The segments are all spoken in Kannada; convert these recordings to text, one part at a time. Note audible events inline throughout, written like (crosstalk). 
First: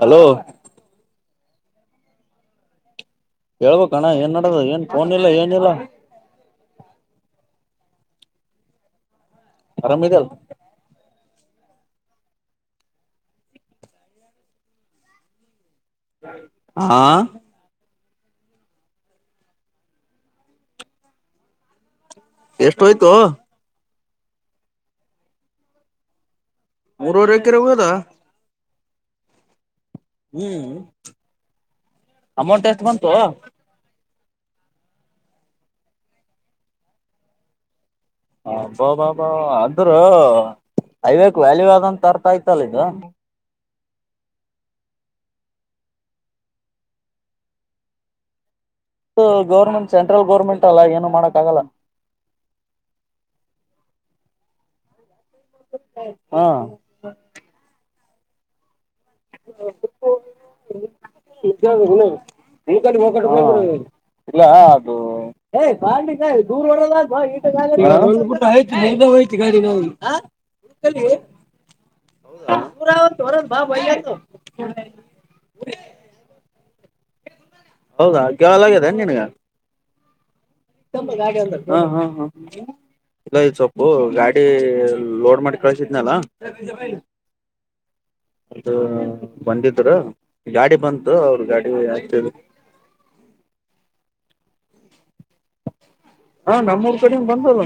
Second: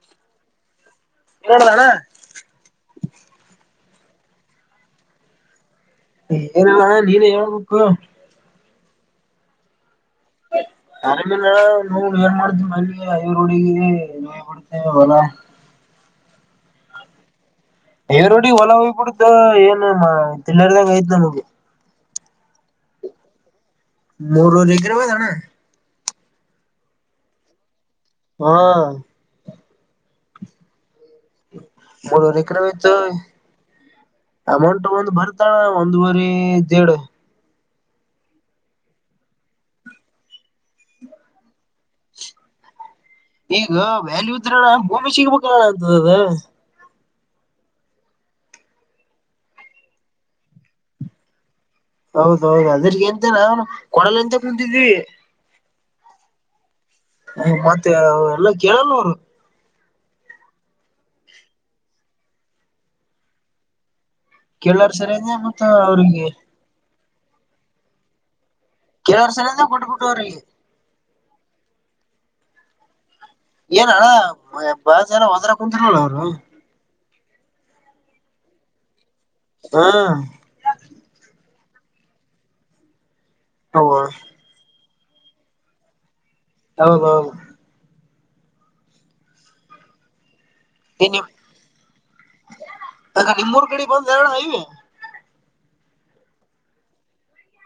ಹಲೋ ನೋಡದಣ. ಹೇಳ್ಬೇಕು ಅಣ್ಣ ಏನ್ ನಡದದ ಏನ್ ಫೋನಿಲ್ಲ ಏನಿಲ್ಲ. ಏನಣ್ಣ ನೀನ್ ಹೇಳ್ಬ ಕ ಆರಾಮ ಅದಿಯಲ್ಲ. ನೋವು ನೀೇರ್ ಮಾಡಿದ ಮ ಐವರ ಹಳಗ ನೋಯ್ ಬಿಡ್ತೇವೆ ಹೊಲ ಹಾ ದೇವ್ರಡಿ ಹೊಲ ಹೋಗ್ಬಿಡ್ದ ಏನ್ ತಿಲ್ಲರ್ದಾಗ ಐತ್ ನಮಗ್. ಎಷ್ಟ್ ಹೋಯಿತೋ. ಮೂರುವರೆ ಎಕ್ರೆ ಹೋಗ್ಯದ ಅಣ್ಣಾ. ಮೂರವರೆ ಎಕರೆ ಹೋಗದಾ? ಹಾ ಹ್ಮ್ ಮೂರವರೆ ಎಕರೆ ಅಮೌಂಟ್ ಎಷ್ಟ್ ಹೋಯ್ತು. ಬಂತು ಅಮೌಂಟ್ ಒಂದ್ ಬರ್ತಾಳ ಒಂದುವರಿ ದೀಡ್ ಅಬ್ಬಬ್ಬಾ ಅಂದ್ರ ಹೈವೇಕ ವ್ಯಾಲಿವ ಆದ ಅರ್ಥ ಆಯ್ತಲ್ಲ ಇಗ. ಈಗ ವ್ಯಾಲ್ಯೂ ಇದ್ರಣ ಭೂಮಿ ಸಿಗ್ಬೇಕಲಣ ಅಂತದ್ದ ಅದ. ಇದ ಗೌರ್ಮೆಂಟ್ ಸೆಂಟ್ರಲ್ ಗೌರ್ಮೆಂಟ್ ಅಲ್ಲ ಏನು ಮಾಡಕ್ಕ ಆಗಲ್ಲ. ಹೌದೌದು ಅದ್ರಿಗೆ ಎಂತ ನಾನು ಕೊಡಲ್ಲ ಎಂತ ಕುಂತಿದೀವಿ. ಹಾ ಹ್ಮ ಕೊಟ್ಟು ಮತ್ತೆ ಎಲ್ಲ ಕೇಳಲ್ವರು. (unintelligible) ಹಾ ಇಲ್ಲ ಅದು (unintelligible) ಹಾ ಕೇಳಾರ ಸರಿಯಂದ ಮತ್ತ ಅವ್ರಿಗೆ ಕೇಳಾರ ಸರಿಯಂದ ಕೊಟ್ಬಿಟ್ಟು ಅವ್ರಿಗೆ (unintelligible) ಹೌದ ಸೌರದ್ ಬಾ ಬಯ್ಯ ಬಳ ಜನ ವದ್ರ ಕುಂತರ್ಲ ಅವ್ರು? ಹೌದಾ ಗವಾಲ ಆಗಾಗಿದೆನ್ ನೀನ್ಗ? ಹಾ ಹ ಹ ಹ ಇಲ್ಲ ಇದ್ ಸೊಪ್ಪು ಹೌದು ಗಾಡಿ ಲೋಡ್ ಮಾಡಿ ಕಳಸಿದ್ನಲ್ಲ (unintelligible) ಹೌದೌದು ಅದು ಬಂದಿದ್ರ. ಗಾಡಿ ಏ ಬಂತು ನಿಮ್ ಅವ್ರ ಗಾಡಿ ಆಗ್ತಿ ಅದ ನಿಮ್ಮೂರ್ ಕಡೆ ಬಂದ (unintelligible) ಹ ನಮ್ಮೂರ್ ಕಡೆ ಬಂದಲ್ಲ.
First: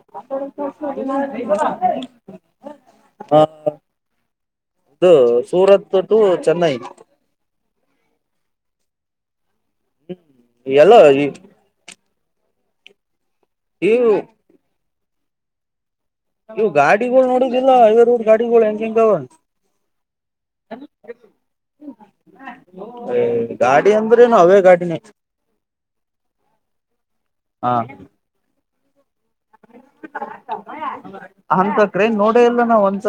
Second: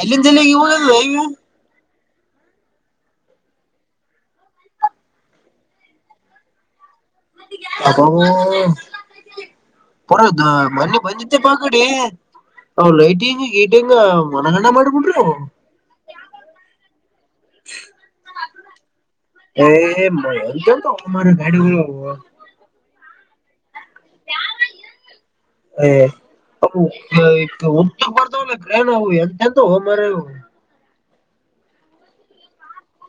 ಎಲ್ಲಿಂದ ಎಲ್ಲಿಗೆ ಯುವ ಜಲ್ಲಿ (unintelligible) ಹ ಇದು ಸೂರತ್ ಟು ಚೆನ್ನೈ ಅದೋ ಪರ ಎಲ್ಲ ಬಿ ಈ ಬಂದಿದ್ದೆ ಪ ಆ ಕಡೀ ಅವ್ ಲೈಟಿನ್ ಈ ತಿಂಗಳ ಇವು ಮನಗಣ್ಣ ಮಾಡ್ಬಿಟ್ರಿ ಓ ಇವು ಗಾಡ್ ತಿಂಗಳ್ ನೋಡುದಿಲ್ಲ ಹೈವೇ ದಾಗ್ ಗಾಡಿಗಳ್ ಹೆಂಗೆಂಗವ? ಏ ಹ್ಮ್ ಎಂತೆಂತ ಮಾರಾಯ ಎಯೇ ಹ ಊದ್ದಕ್ ಬರ್ತಾವ್ ಲೇ ಏನ್ ಅವು ಏನ್ ಯಂತಹೊ ಮರಯವ್ವು ಅಂತ ಟ್ರೈನ್ ನೋಡ ಇಲ್ಲ ನಾವ್ ಒಂದ್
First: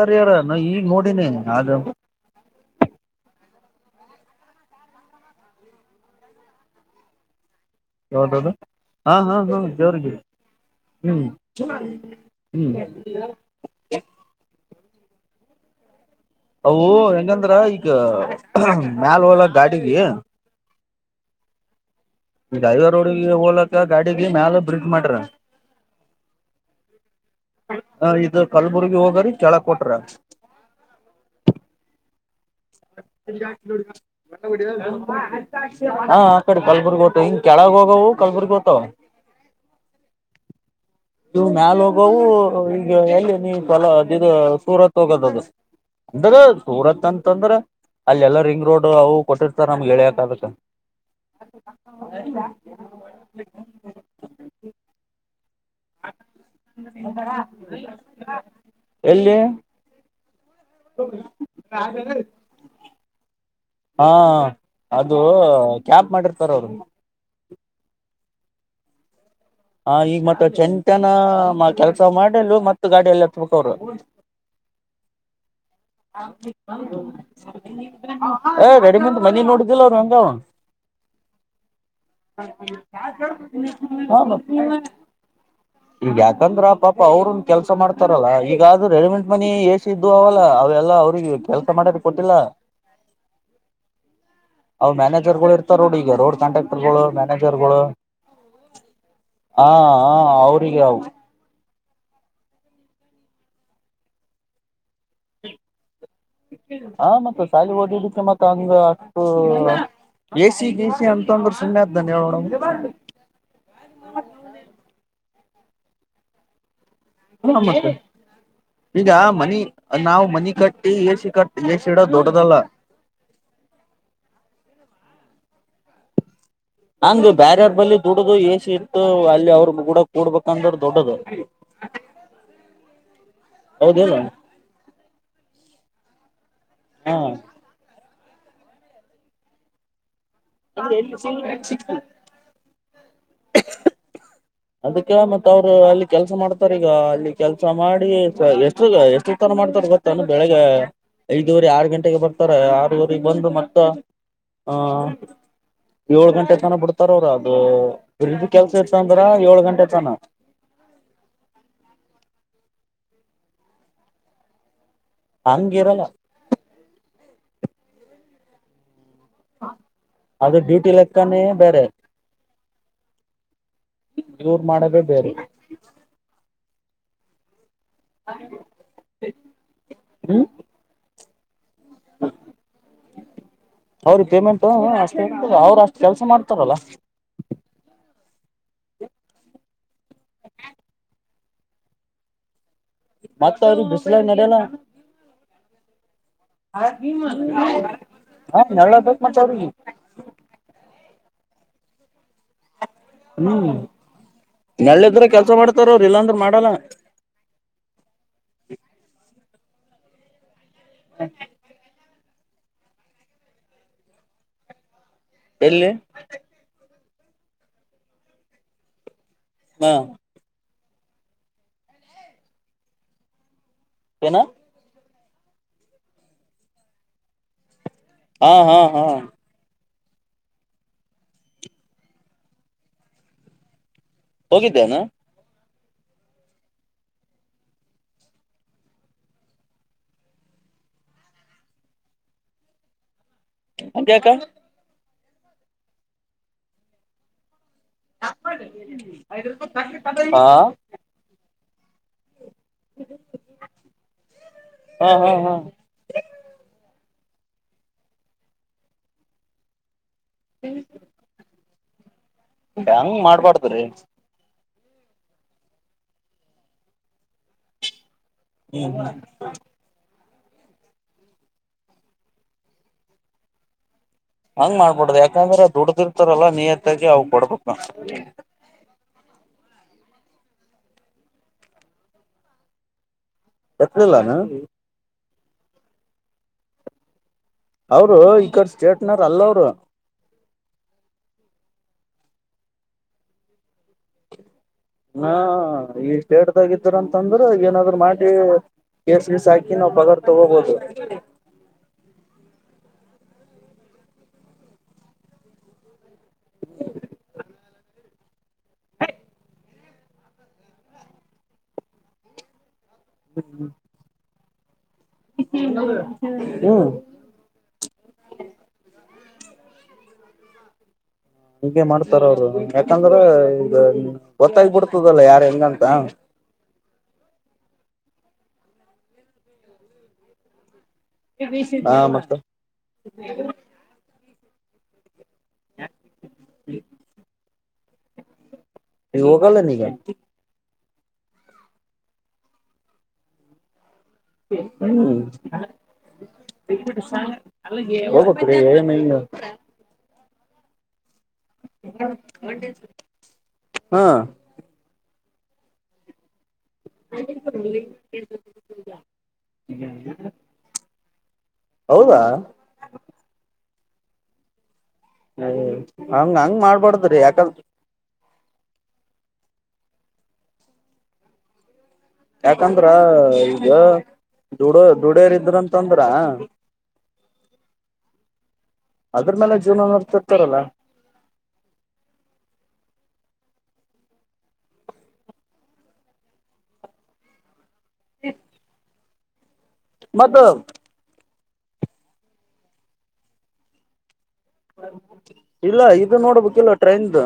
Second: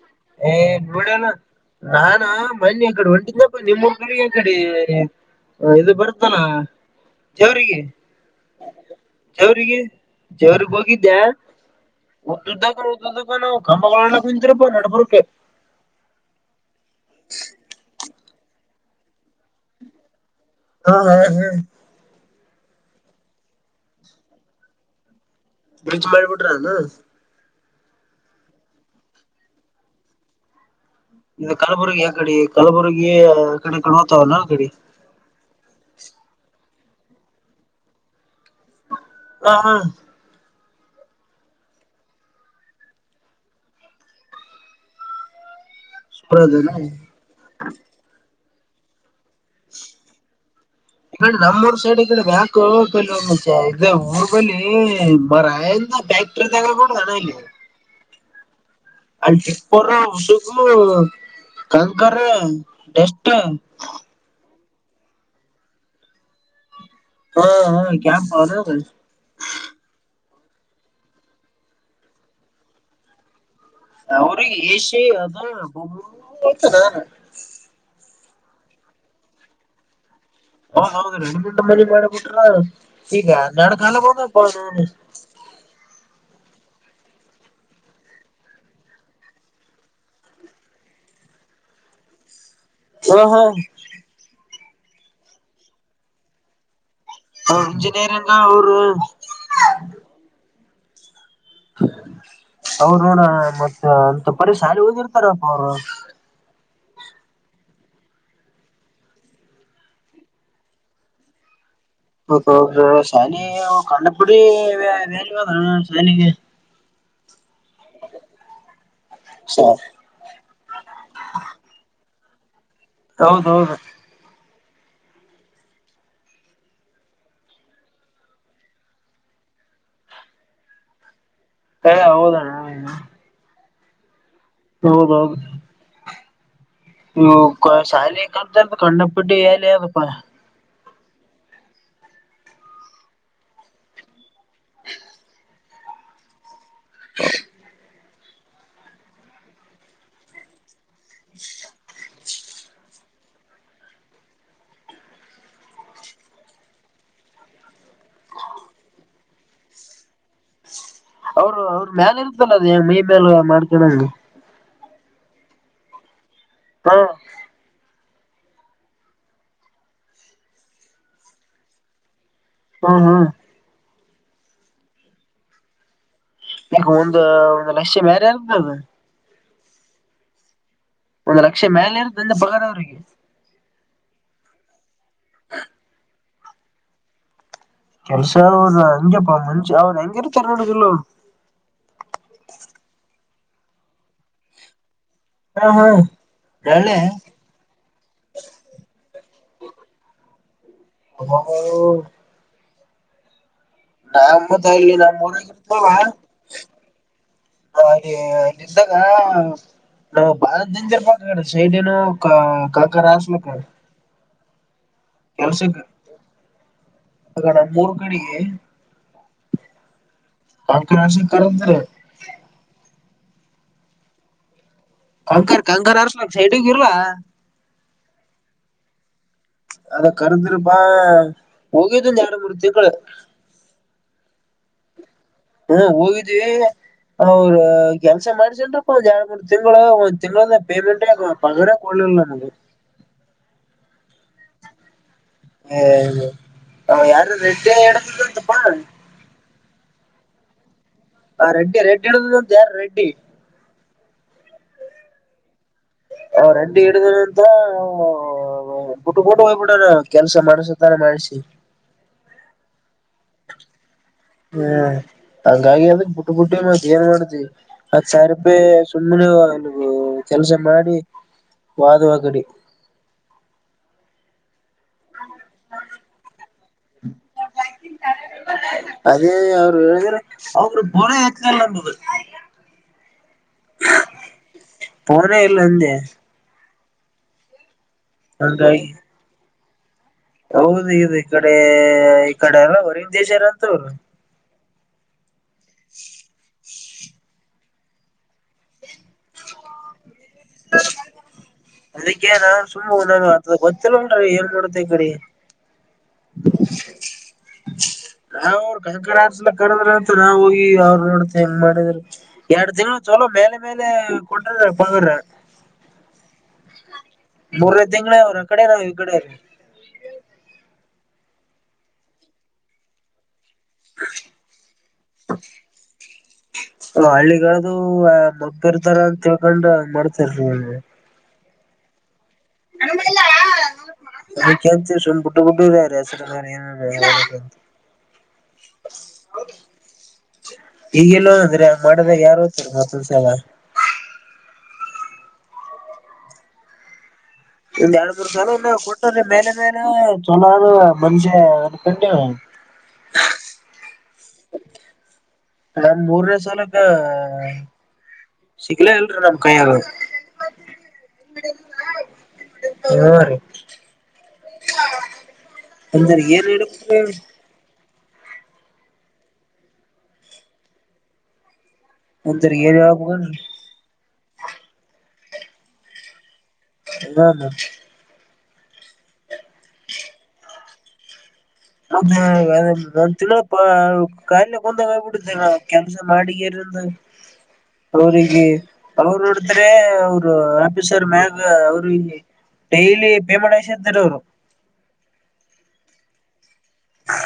ಏ ನೋಡಣ ನಾನ ಮನ್ನಿ ಈ ಕಡಿ ಹೊಂಟಿದ್ದ ನಿಮ್ಮ ಕಡೆ ಕಡೆ ಇದು ಬರ್ತಾನ ಜವರಿಗೆ ಯಾವ್ದದು ಹಾ ಹಾ ಹಾ ಜವರಿಗೆ ದೇವ್ರಿಗೆ ಜವಿಗೆ ಹೋಗಿದ್ದೆ ಹ್ಮ್ ಹ್ಮ್ ಉದ್ದದ್ದಾಗ ಉದ್ದದ್ದಾಗ ನಾವು ಗಂಬಲ ಕುಂತರಪ್ಪ ನಬ ಹ ಅವು ಹೆಂಗಂದ್ರ ಈಗ ಮ್ಯಾಲ ಹೊಲಕ್ಕಗಾಡಿಗಿ ಹಾ ಹಾ ಹಾ ಈ ಡ್ರೈವರ್ ರೋಡ್ಗೆ ಹೋಲಕ್ಕ ಗಾಡಿಗೆ ಮ್ಯಾಲ ಬ್ರಿಜ್ ಮಾಡ್ರ ಬ್ರಿಜ್ ಮಾಡ್ಬಿಟ್ರಾನ ಹ ಇದು ಕಲ್ಬುರ್ಗಿ ಹೋಗರಿ ಕೆಳ ಕೊಟ್ರ ಇದು ಕಲಬುರಗಿ ಕಡೆ ಕಲಬುರಗಿ ಕಡೆ ಕಾಣೋತಾವ ನ ಅ ಕಡೆ ಹಾ ಆ ಕಡೆ ಕಲ್ಬುರ್ಗ ಓತ್ತು ಹಿಂಗ ಕೆಳಗ ಹೋಗವವು ಕಲಬುರ್ಗ ತವ ಹ ಇವು ಮಾಲ ಹೋಗವು ಈಗ ಎಲ್ಲಿ ನೀವುಲದು ಸೂರತ್ ಹೋಗೋದ ಅದು ಎಂದರೆ ಸುಬ್ರಹ್ಮಣ್ಯನ ಈ ಸೂರತ್ಂತ ತೊಂದ್ರೆ ಅಲ್ಲಿ ಎಲ್ಲ ರಿಂಗ್ ರೋಡ್ ಅದು ಈಡೆ ನಮ್ಮೂರು ಸೈಡ್ ಈ ಕಡೆ ಬಕ್ ಬಿಂದು ಇ ಊರು ಬಳ್ಳಿ ಮರ ನಂದ ಫ್ಯಾಕ್ಟರಿ ತಾಗ ಕೂಡ ನಾನಲ್ಲ ಹಾ ಪ ಕಂಕ ಸ್ ಹಾ ಅದು ಕ್ಯಾಪ್ ಮಾಡಿರ್ತಾರ ಅವರು ಹ ಹ ಕ್ಯಾಂಪಾ ಅನು ಅದು ಹ ಈಗ ಮತ್ತ ಚೆಂತನ ಕೆಲಸ ಮಾಡಲು ಮತ್ತ ಗಾಡಿಯಲ್ಲ ಅವ್ರಿಗೆ ಏಷ ಅದ ಹ ಆಯ್ತದ ಏ ಗಡಿ ನಿಂದ ಮನಿ ನೋಡಿದಿಲ್ಲ ಅವ್ರು ಹೆಂಗ ಅವ್ನು ಹ ನೌಂದು ರ ರಟ ಮಣಿ ಮಡ ಬಿಟ್ಟು ಈ ನಡ ಕಾಲ ಬಂದ ಇಪ್ಪ ಹ ನು ಈಗ ಯಾಕಂದ್ರ ಪಾಪ ಅವ್ರನ್ ಕೆಲಸ ಮಾಡ್ತಾರಲ್ಲಾ ಈಗಾದ ರೆಡಿಮೆಂಡ್ ಮನಿ ಎಸ ಇದು ಅವಲ್ಲ ಅವೆಲ್ಲ ಎಲ್ಲ ಅವ್ರಿಗೆ ಕೆಲಸ ಮಾಡ್ರ ಕೊಟ್ಟಿಲ್ಲ ಹ ಹಾ ಅವ್ ಮ್ಯಾನೇಜರ್ಗಳು ಇರ್ತಾರ ರೋಡ್ ಈಗ ರೋಡ್ ಕಾಂಟಾಕ್ಟರ್ಗಳು ಇಂಜಿನಿಯ ಅಣ್ಣಾಅವರು ಹ ಹೌ ಅವರು ನೋಡ ಮತ್ತ ಅಂತ ಪರಿ ಶಾಲ ಹಓೋಗಿರ್ತಾರಪ್ಪ ಅವರು ಹಾ ಮತ್ತ ಶಾಲಿ ಓದಿದಕ್ಕೆ ಮತ್ತ ಹಂಗ ಅಷ್ಟು ಎ ಸಿ ಗ ಸಿ ಅಂತಂದ್ರರು ಸುಮ್ನೆ ಹೌ ಶಾನಿ ಕಂಡಪುಡಿ ಸನಿಗೆ ಮತ್ತೆ ಈಗ ಮನಿ ನಾವು ಮನಿ ಕಟ್ಟಿ ಎಸ ಕಟ್ಟ ಎಷ್ಟ ಇಡೋ ದೊಡ್ಡದಲ್ಲ ಹೌದೌದು ಹ (inaudible) ಹಂಗ ಬ್ಯಾರರ್ ಬಳಿ ದುಡದು ಎ ಸಿ ಇತ್ತು ಅಲ್ಲಿ ಅವ್ರ ಕೂಡ ಕೂಡ್ಬೇಕಂದ್ರ ದೊಡ್ಡದು ಹಾ ಹೌದೋಣ ಅವ ಹೌದಲ್ಲ ಹೌದೌದು ಹ ಹ ಸಹಲಿ ಕಣ್ಣಪಿಟ್ಟಿ ಲ್ಲಿ ಅದು (inaudible) ಅದಕ್ಕೆ ಮತ್ತ ಅವ ಅಲ್ಲಿ ಕೆಲಸ ಮಾಡ ಸರ್ ಈಗ ಅಲ್ಲಿ ಕೆಲಸ ಮಾಡಿ ಎಷ್ಟ ಎಷ್ಟು ತರ ಮಾಡ್ತಾರ ಗೊತ್ತಾನ ಬೆಳ್ಳಿಗೆ ಐದೂವರೆ ಆರು ಗಂಟೆಗೆ ಬರ್ತಾ ಸರ ಆರೂವರೆ ಬಂದು ಮತ್ತ ಆ ಏಳ್ ಗಂಟೆ ತನ ಬಿಡ್ತಾರ ಅವ್ರ (inaudible) ಕೆಲ್ಸ ಇರ್ತಂದ್ರ ಏಳ್ ಗಂಟೆ ತನ ಅವರು ಅವ್ರ ಮ್ಯಾಲ ಇರ್ತಲ್ಲ ಮೇಲ್ ಮಾಡ್ಕೊಂಡಂಗ ಹಂಗಿರಲ್ಲ ಹ ಅದು ಡ್ಯೂಟಿ ಲೆಕ್ಕನೇ ಬೇರೆ ಹಾ ಹಾ ಇವರು ಮಾಡದೇ ಬೇರೆ (inaudible) (unintelligible) ಲಕ್ಷ ಮೇರೆ ಏರುತ್ತಲಾ ಅದು ಹ್ಮ್ ಒಂದ್ ಲಕ್ಷ ಮೇಲೆ ಇರು ತಂದ ಬಗದ ಅವ್ರಿಗೆ ಅವೌ್ರರಿ ಪೇಮೆಂಟ್ ಅವ್ರ ಅಷ್ಟ್ ಕೆಲಸ ಮಾಡತಾರೆ ಹಲೋ ವರ್ಷ ಅವ್ ಹಂಪ್ಪ ಮಂಷ ಅವ್ರು ಹೆಂಗರುತಾರೆ ನೋಡದಲ್ಲ ಮತ್ತ ಅವ್ರ ಬಿಸಿಲ ನೆಲೆನ ಹಾ ಹಾ ಹೇಳೆ (unintelligible) ಹಾ ಹೇಳದು ಮಚ (unintelligible) ಹ ನಾವ ಮ ಅಲ್ಲಿ ನಮ್ಮ ನೆಳ್ಳಿದ್ರೆ ಕೆಲ್ಸ ಊರಗರ್ತವ ಮಾಡ್ತಾರ (unintelligible) ಅವ್ರು ಇಲ್ಲಾಂದ್ರ ಮಾಡಲ್ಲ ಅಲ್ಲಿ್ದಾಗ ಹ ಭಾರ ಡೇಂಜರ್ ಸೈಡನ ಕಕರಸ್ ನಕ ಎಲ್ಲಿ ಆಗಣ ಮೂರು ಕಡೆಿಗೆ ಹಾ ಅಕ ಅ ಕರಂತ ಏನ ಕಂಕರ್ ಕಂಕರ್ ಅರ್ಸಲ ಸೈಟಗ ಇರ್ಲ ಹಾ ಹಾ ಹಾ ಅ ಕರುದರುಪಾ ಹೋಗಿಯದ ಜಡ ಮೂರು ತಿಂಕಳ ಹೋಗಿದ್ದೇನಾ ಹಾ ಹೋಗಿದ್ವಿ ಅವರು ಕೆಲ್ಸ ಮಾಡಸೇನ್್ರಪ್ಪ ಒಂದ್ ಎರಡ್ ಮೂರ್ ತಿಂಗಗಳು ಒಂದ್ ತಿಂಗಗಳ ಪೇಮೆಂಟ್ ಪಗಾರ ಕೊಡ್ಲಿಲ್ಲ ನಮಗ ಅದಕ ಹ್ಮ ಯಾರ ಚ ಹಾ ಆ ರೆಡಿ ರೆಡ್ ಡ ಯಾರು ರೆಡ್ಡಿ ಹಾ ಹಾ ಹಾ ಅವ್ ರಂಡಿ ಹಿಡಿದಾನ ಅಂತ ಬಿಟ್ಟಬಟ್ಟು ಹೋಗ್ಬಿಟ್ಟಾನ ಕೆಲ್ಸ ಮಾಡಸತಾನೆ ಮಾಡಿಸಿ ಹೆಂಗ್ ಮಾಡ್ಬಾರಡ್ದ್ರಿ ಹ್ಮ್ ಹಂಗಾಗಿ ಅದ ಬಿುಟ್ಟ ಬಿುಡ್ ಮತ್ತ ಏನ್ ಮಾಡತಿ್ವಿ ಸರ್ಬೇ ಹ್ಮ್ ಸುಮ್ಮ್ನೆ ಅ ಕೆಲಸ ಮಾಡಿ ವಾದವಾಗಿಗಡಿ ಹಂಗ್ ಮಾಡ್ಬಡ್ ಯಾಕಂದ್ರೆ ದುಡ ರಲ್ಲ ನೀ ಎತ್ತಾಗಿ ಅವು ಕೂಡ ಬಕ್ಕ ಅವರ ಬರ ಆತ ಜ ನ ಬದ ಎತ್ರಲ್ಲಾನ ಅವನೇ ಇಲ್ಲಂದೆ ಅವರು ಈಕರ್ ಸ್ಟೇಟ್ನರ್ ಅಲ್ಲ ಅವ್ರು ಹೌದ ಇದು ಈ ಕಡೆ ಈ ಕಡೆ ಅಲ್ಲ ವರಂದ್ ದಜ್ರ್ ಅಂತ ಅವರು ಹಾ ಈೇ್ದ ಂತಂದ್ರ ಏನಾದ್ರು ಮಾಡಿ ಕೇಸ್ಲಸ್ ಹಾಕಿ ಅಕ ನಾವು ಪಗಾರ್ ತಗೋಬೋದು ನ ಅದ ಗೊತ್ತಿಲ್ಲ ಉನ್ರರಿ ಏನ್ ಮಾಡುತ್ತೆ ಈ ಕಡೆ ನಾವ್ ಅವ್ರ ಕಕರ ಆಸಲ ಕಂದ್ರ ಅಂತ ನಾವ್ ಹೋಗಿ ಅವರು ನೋಡ್ಂಗ ಮಾಡಿದರು ಎರಡ್ ತಿಂಗಗಳು ಚಲೋ ಬೇಲೆ ಬೇಲೆ ಕೊ ಹಾ ಹ್ಮ ಮೂರ ತಿಂಗಳ ಅವ್ರ ಕಡೆ ನಾವ್ ಈ ಕಡೆ ಹೀಗೆ ಮಾಡ್ತಾರ ಅವರು ಯಾಕಂದ್ರೆ ಸರಿಬುಡ ಗೊತ್ತಾಗಿ ಬಿಡ್ತದಲ್ಲ ಯಾರ ಹೆಂಗಂತ ನೂವ ಬ್ಬರ್ತಾರ ಅಂತ ಕೇಳ್ಕೊಂಡ್ ಮಾಡ್ತರೀ ಹ ಮತ್ತ ಹ್ಮ ಕೆಸ್ಸ ಸಂ ಡ್ಡರ ಅವ್ರು ಹೆಸರು ಏನಂತ ಹೇಳಲ (inaudible) ಇಲ್ಲ ಈ ಹೋಗಲ್ಲ ನೀಗ ಈಗೆಲ್ಲೋ ಅಂದ್ರೆ ಮಾಡದಾಗ ಯಾರು ಹ್ರ ಮತ್ತೊಂದ ಸಲ ಹ್ಮ ಒಂದ್ ಎರಡ್ ಇನ್ನಿನ್ನೂ ಕೊಟ್ಟನ ಮ್ಯಾನೇಜರ್ ಚನ್ನಾಗಿ ಮನುಜ್ಯ ಬುಟ್ಟಂಗೆ ಹಾ ಅದನ್ ಮೂರ್ ವ ಸಲಕ್ಕ ಸಿಗ್ಲ ಇಲ್ರಿ ನಮ್ ಕೈಯಾಗ ಹೌದಾ ಆ ರೀ ಅಯ್ಯೋ ಅಂದ್ರ ಹಂಗ ಏನ್ ಹಂಗ ಹೇಳ್ಬೇಕ್ರಿ ಮಾಡ್ಬಾರಡ್ದ್ರಿ ಯಾಕಂದ ಅಂದ್ರ ಏನ್ ಯಾಕಂದ್ರ ಹೇಳ್ಬೇಕನ್ರಿ ಈಗ ದುಡೋ ದುಡಿಯರ್ ಇದ್ರ ಅಂತಂದ್ರ ಇನಾನ ಅಂದ್ರು ಮೇಲೆ ಜೀವನ ನೋಡ್ತಿರ್ತಾರಲ್ಲ ಹೌದ ಒಂದ ತಿನ ಕಾಯಿಲೆ ಕುಂದಾಗ ಆಗ್ಬಿಡುತ್ತೆ ನ ಕೆಲ್ಸ ಮಾಡಗಾರಂದ ಅವರಿಗೆ ತರು ಆದ್ರೆ ಅವರು ಮತ್ತ ಆಫೀಸರ್ ಮ್ಯಾಗ ಅವ್ರ ಈ ಡೈಲಿ ಪೇಮಂಡ್ಸ್ದಾರ ಅವರು ಇಲ್ಲ ಇದು ನೋಡ್ಬೇಕ ಇಲ್ಲ ಟ್ರೆಂಡ್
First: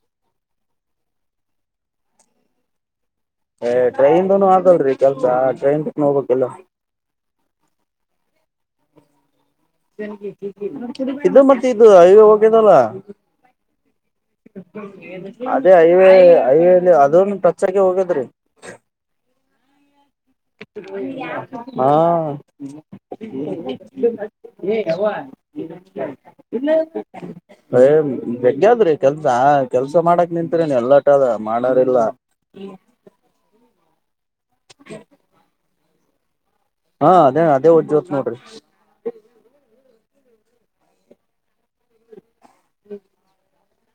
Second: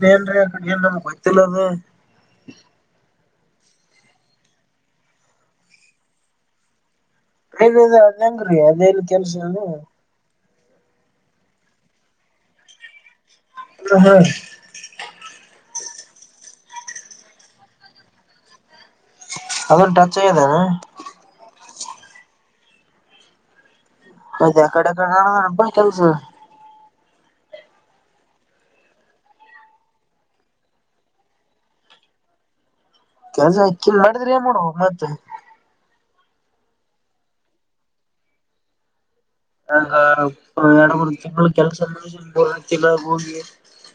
ತ ಏನ್ ಅ ಕಡೆ ನಮಗೆ ವತಲ್ಲ ಏ ಟ್ರೈನ್ನು ಆಗಲ್ರಿ ಕೆಲ್ಸ ಟ್ರೈನ್ ನ ಹೋಗ್ಬೇಕಕ್ಲ್ಲ ಇದದು ಅದಂಗ್ರೀ ಅದೇಲ್ಲಿ ಕೆಲ್ಸ (unintelligible) ಇದು ಮಾಡರ್ದ್ದು ಈಗ ಹೋಗಿದ್ದಲ್ಲ ಹ ಹಾ ಅದೇ ಐಲ್ಲಿ ಅದನು ಟಚ್ಗಿ ಹೋಗದ್ರಿ ಅದ ಡ ಚೇದನ ಹಾ ಅದ ಕಡೆ ಕಡೆ ಅಪಸ ಕ್ಲೇರ್ ಯ ಜಗ್ಗಿ ಕೆಲ್ಸ ಕೆಲ್ಸ ಮಾಡಕ್ ನಿತ್ರಿ ನೀ ಎಲ್ಲಟದ ಮಾಡರಿಿಲ್ಲ ಯ ಮಾಡೋ ಮತ್ತ ಹಾ ಅದೇ ಅದೇ ಒದ್ ಜೋತ್ ನೋಡ್ರಿ ಹ ಎರಡ ಮೂರು ತಿಂಗಳು ಕೆಲಸ ಹಂತಲ್ಲ ಹೋಗಿ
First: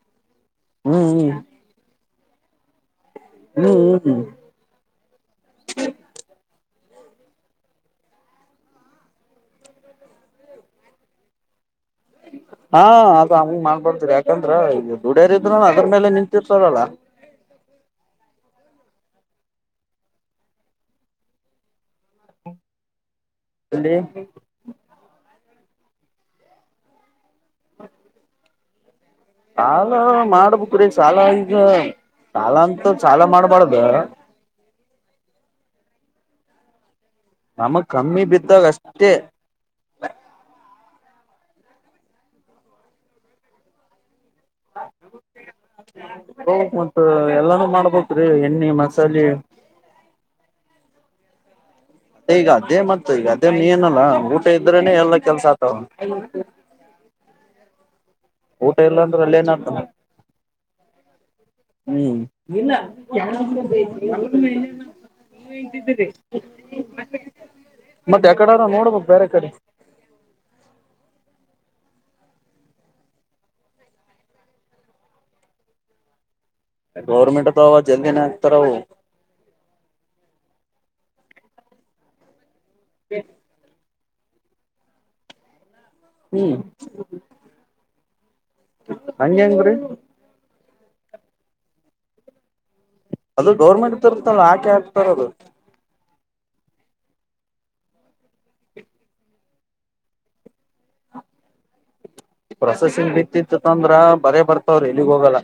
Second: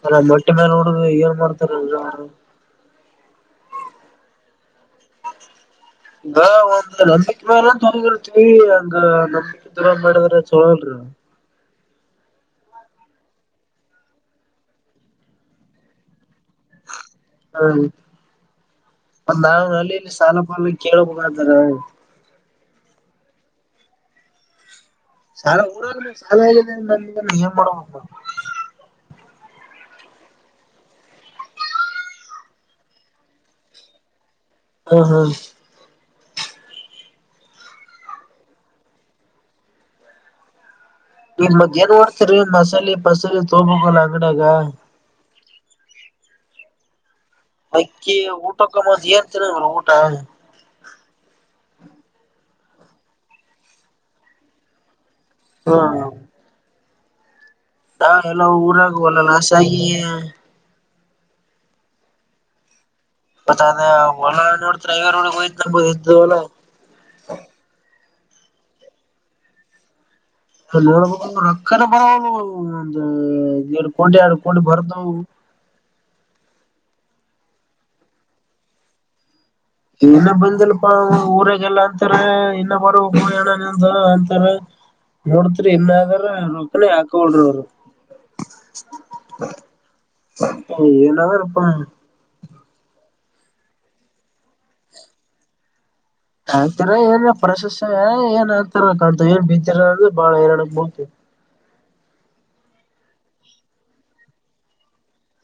ಎಲೆ ಹೊಗೆ ಒಟ್ಟ ಮೇಲೆ ನೋಡಿದ ಹ್ಮ್ ಹ್ಮ್ ಏನ್ ಮಾಡ್ತಾರಲ್ ಅವರು ಹ್ಮ್ಮ ಈಗ ಒಂದ್ ನಂಬಿಕೆ ಮೇಲೆ ಹಗಿರ್ತಿೀವಿ ಅಂಗ ನಂಬಿಕೆ ಇದರ ಮಾಡಿದ್ರ ಚೋಲ್ರಿ ಹಾ ಅದು ಅವಮ ಮಾಡ್ಬರ್ತರಿ ಯಾಕಂದ್ರ ಈ ದುಡ್ಯರಿದ್ ಅದ್ರ ಮೇಲೆ ನಿನ್ ತರಲ ಒಂದುಾ ಅಲ್ಲಿ ಇಲ್ಲಿ ಸಾಲ ಪ ಕೇಳಬೇಕತಾರೆ ಎಲ್ಲೆ ಸಾರ ಡ ಸ (unintelligible) ನೀನ್ ಏನ್ ಮಾಡ್ಬೇಕ್ ಅನ್ಕಂದಿ ಸಾಲ ಮಾಡ್ಬಕ್್ರೀ ಸಾಲ ಈಗ ಸಾಲ ಅಂತ ಸಾಲ ಮಾಡ್ಬಾರ್ದ ಹಾ ಹಾ ನಮಗ್ ಕಮ್ಮಿ ಬಿದ್ದಾಗ ಅಷ್ಟೇ ನೀ ಮದ್ ಏನ್ ಮಾಡೋಡ್ತರಿೀ ಮಸಾಲೆ ಪಸಲಿ ತಗಬಬೇಕಲ್ಲ ಅಡಗ ಹ ಮತ್ತ ಬೈಕಿ ಊಟಕ್ಕಮ ಸೇಏರ್ತನ ಊಟ ಈಗ ಅದೇ ಮತ್ತ ಈಗ ಅದೇ ಏನಲ್ಲ ಊಟ ಇದ್ರೇನೆ ಎಲ್ಲ ಕೆಲಸ ತಾವು ಹಾ ಹಲೋ ಊರಾಗ ಅಂದ್ರ ಬೋಲಣ ಅಲ್ಲಿ ಏನ್ ಸ ಆತವ ಹ್ಮ್ ಇನ್ನ ಪದ ಲ ನೋಡ ್ರೈ (unintelligible) ವ ಒ ನಲ ಮತ್ತೆ ಯಕಡೆರ ನೋಡ್ಬಕ್ ಬೇರೆ ಕಡೆ ಅ ನೋಡ್ಬೇಕ ರೊಕ್ಕನ ಬರ ಒಂದು ಎರಡು ಕೋಟಿ ಎರಡು ಕೋಟಿ ಬರದು ಗೌರ್ಮೆಟ್ ತ ಅವ ಜಲ್ ನತರ ಏನ ಬಂದಲ್ಪಾ ಊರಾಗಲ್ಲಾ ಅಂತಾರ ಬ (unintelligible) ಅ (unintelligible) ಇನ್ನಾದಾರ ರೊಪನ ಹಾಕಳ್ರಿ ಅವರು ಹಂಗೆ ಹೆಂಗ್ರೀ ಏನರಪ ಅದು ಗೌರ್ಮೆಂಟ್ ತರ್ತಳ ಆಾಕೆ ಹಾಕ್ತಾರದು ಆಗ್ತರ ಏನ್ ಪ್ರಶಸ್ ಏನ್ ಆಗ್ತಾರ ಕಾಣ್ತ ಏನ್ ಬಿದ್ದಿರ ಅಂದ್ರೆ ಬಾಳ ಎರಡು ಬತ (unintelligible) ಪ್ರೊಸೆಸಿಂಗ್ ಬಿತ್ತಿತ್ತತ್ತಂದ್ರ ಬರೇ ಬರ್ತಾವ್ರಿ ಎಲ್ಲಿಗ್ ಹೋಗಲ್ಲ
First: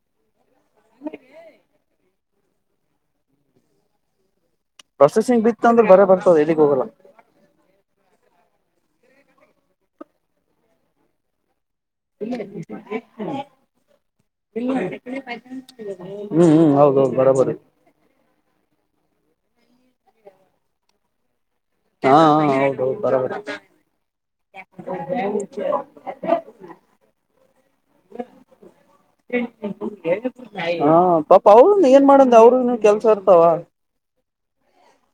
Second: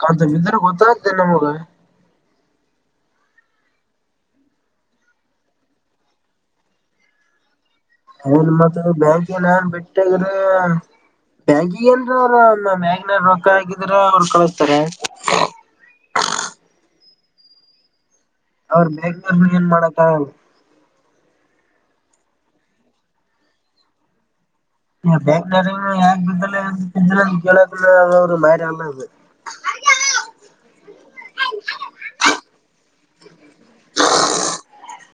ಕಾಂತ (unintelligible) ಗತ್ದನೆ ಮಗ ಪ್ರೊಸೆಸಿಂಗ್ ಬಿತ್ತ ಅಂದ್ರೆ ಬರ ಬರ್ತದ ಎಲ್ಲಿಗ್ ಹೋಗಲ್ಲ ನಿನ್ ಮತ್ ಬ್ಯಾಂಕ ನನ್ ಬಿಟ್ಟಗ್ರೆ ಬ್ಯಾಗಿ ಅಲ್ರ ಅವ್ರ ಮ್ಯಾಗನ ರೊಕ್ಕ ಆಗಿದ್ರ ಅವರು ಕಳತಾರೆ ಹ್ಮ್ ಹೌದೌದು ಬರೋಬರಿ ಅವರು ಬೇಕಂದರು ಏನ್ ಮಾಡತ್ತ (unintelligible) ಹಾ ಹ ಹೌದು ಹೌದು ಬರಬ ಬಂಗ್ಗಳೂರು ಯಾ ಬಿದ್ದಲ್ಲಿದ್ದಲ್ಲ ಕೇಳ ಮಾರಿ ಅಲ್ಲ ಅ ಹಾ ಪಾಪ ಅವ್ರನ್ ಏನ್ ಮಾಡಂದ ಅವ್ರನು ಕೆಲ್ಸ ಇರ್ತಾವ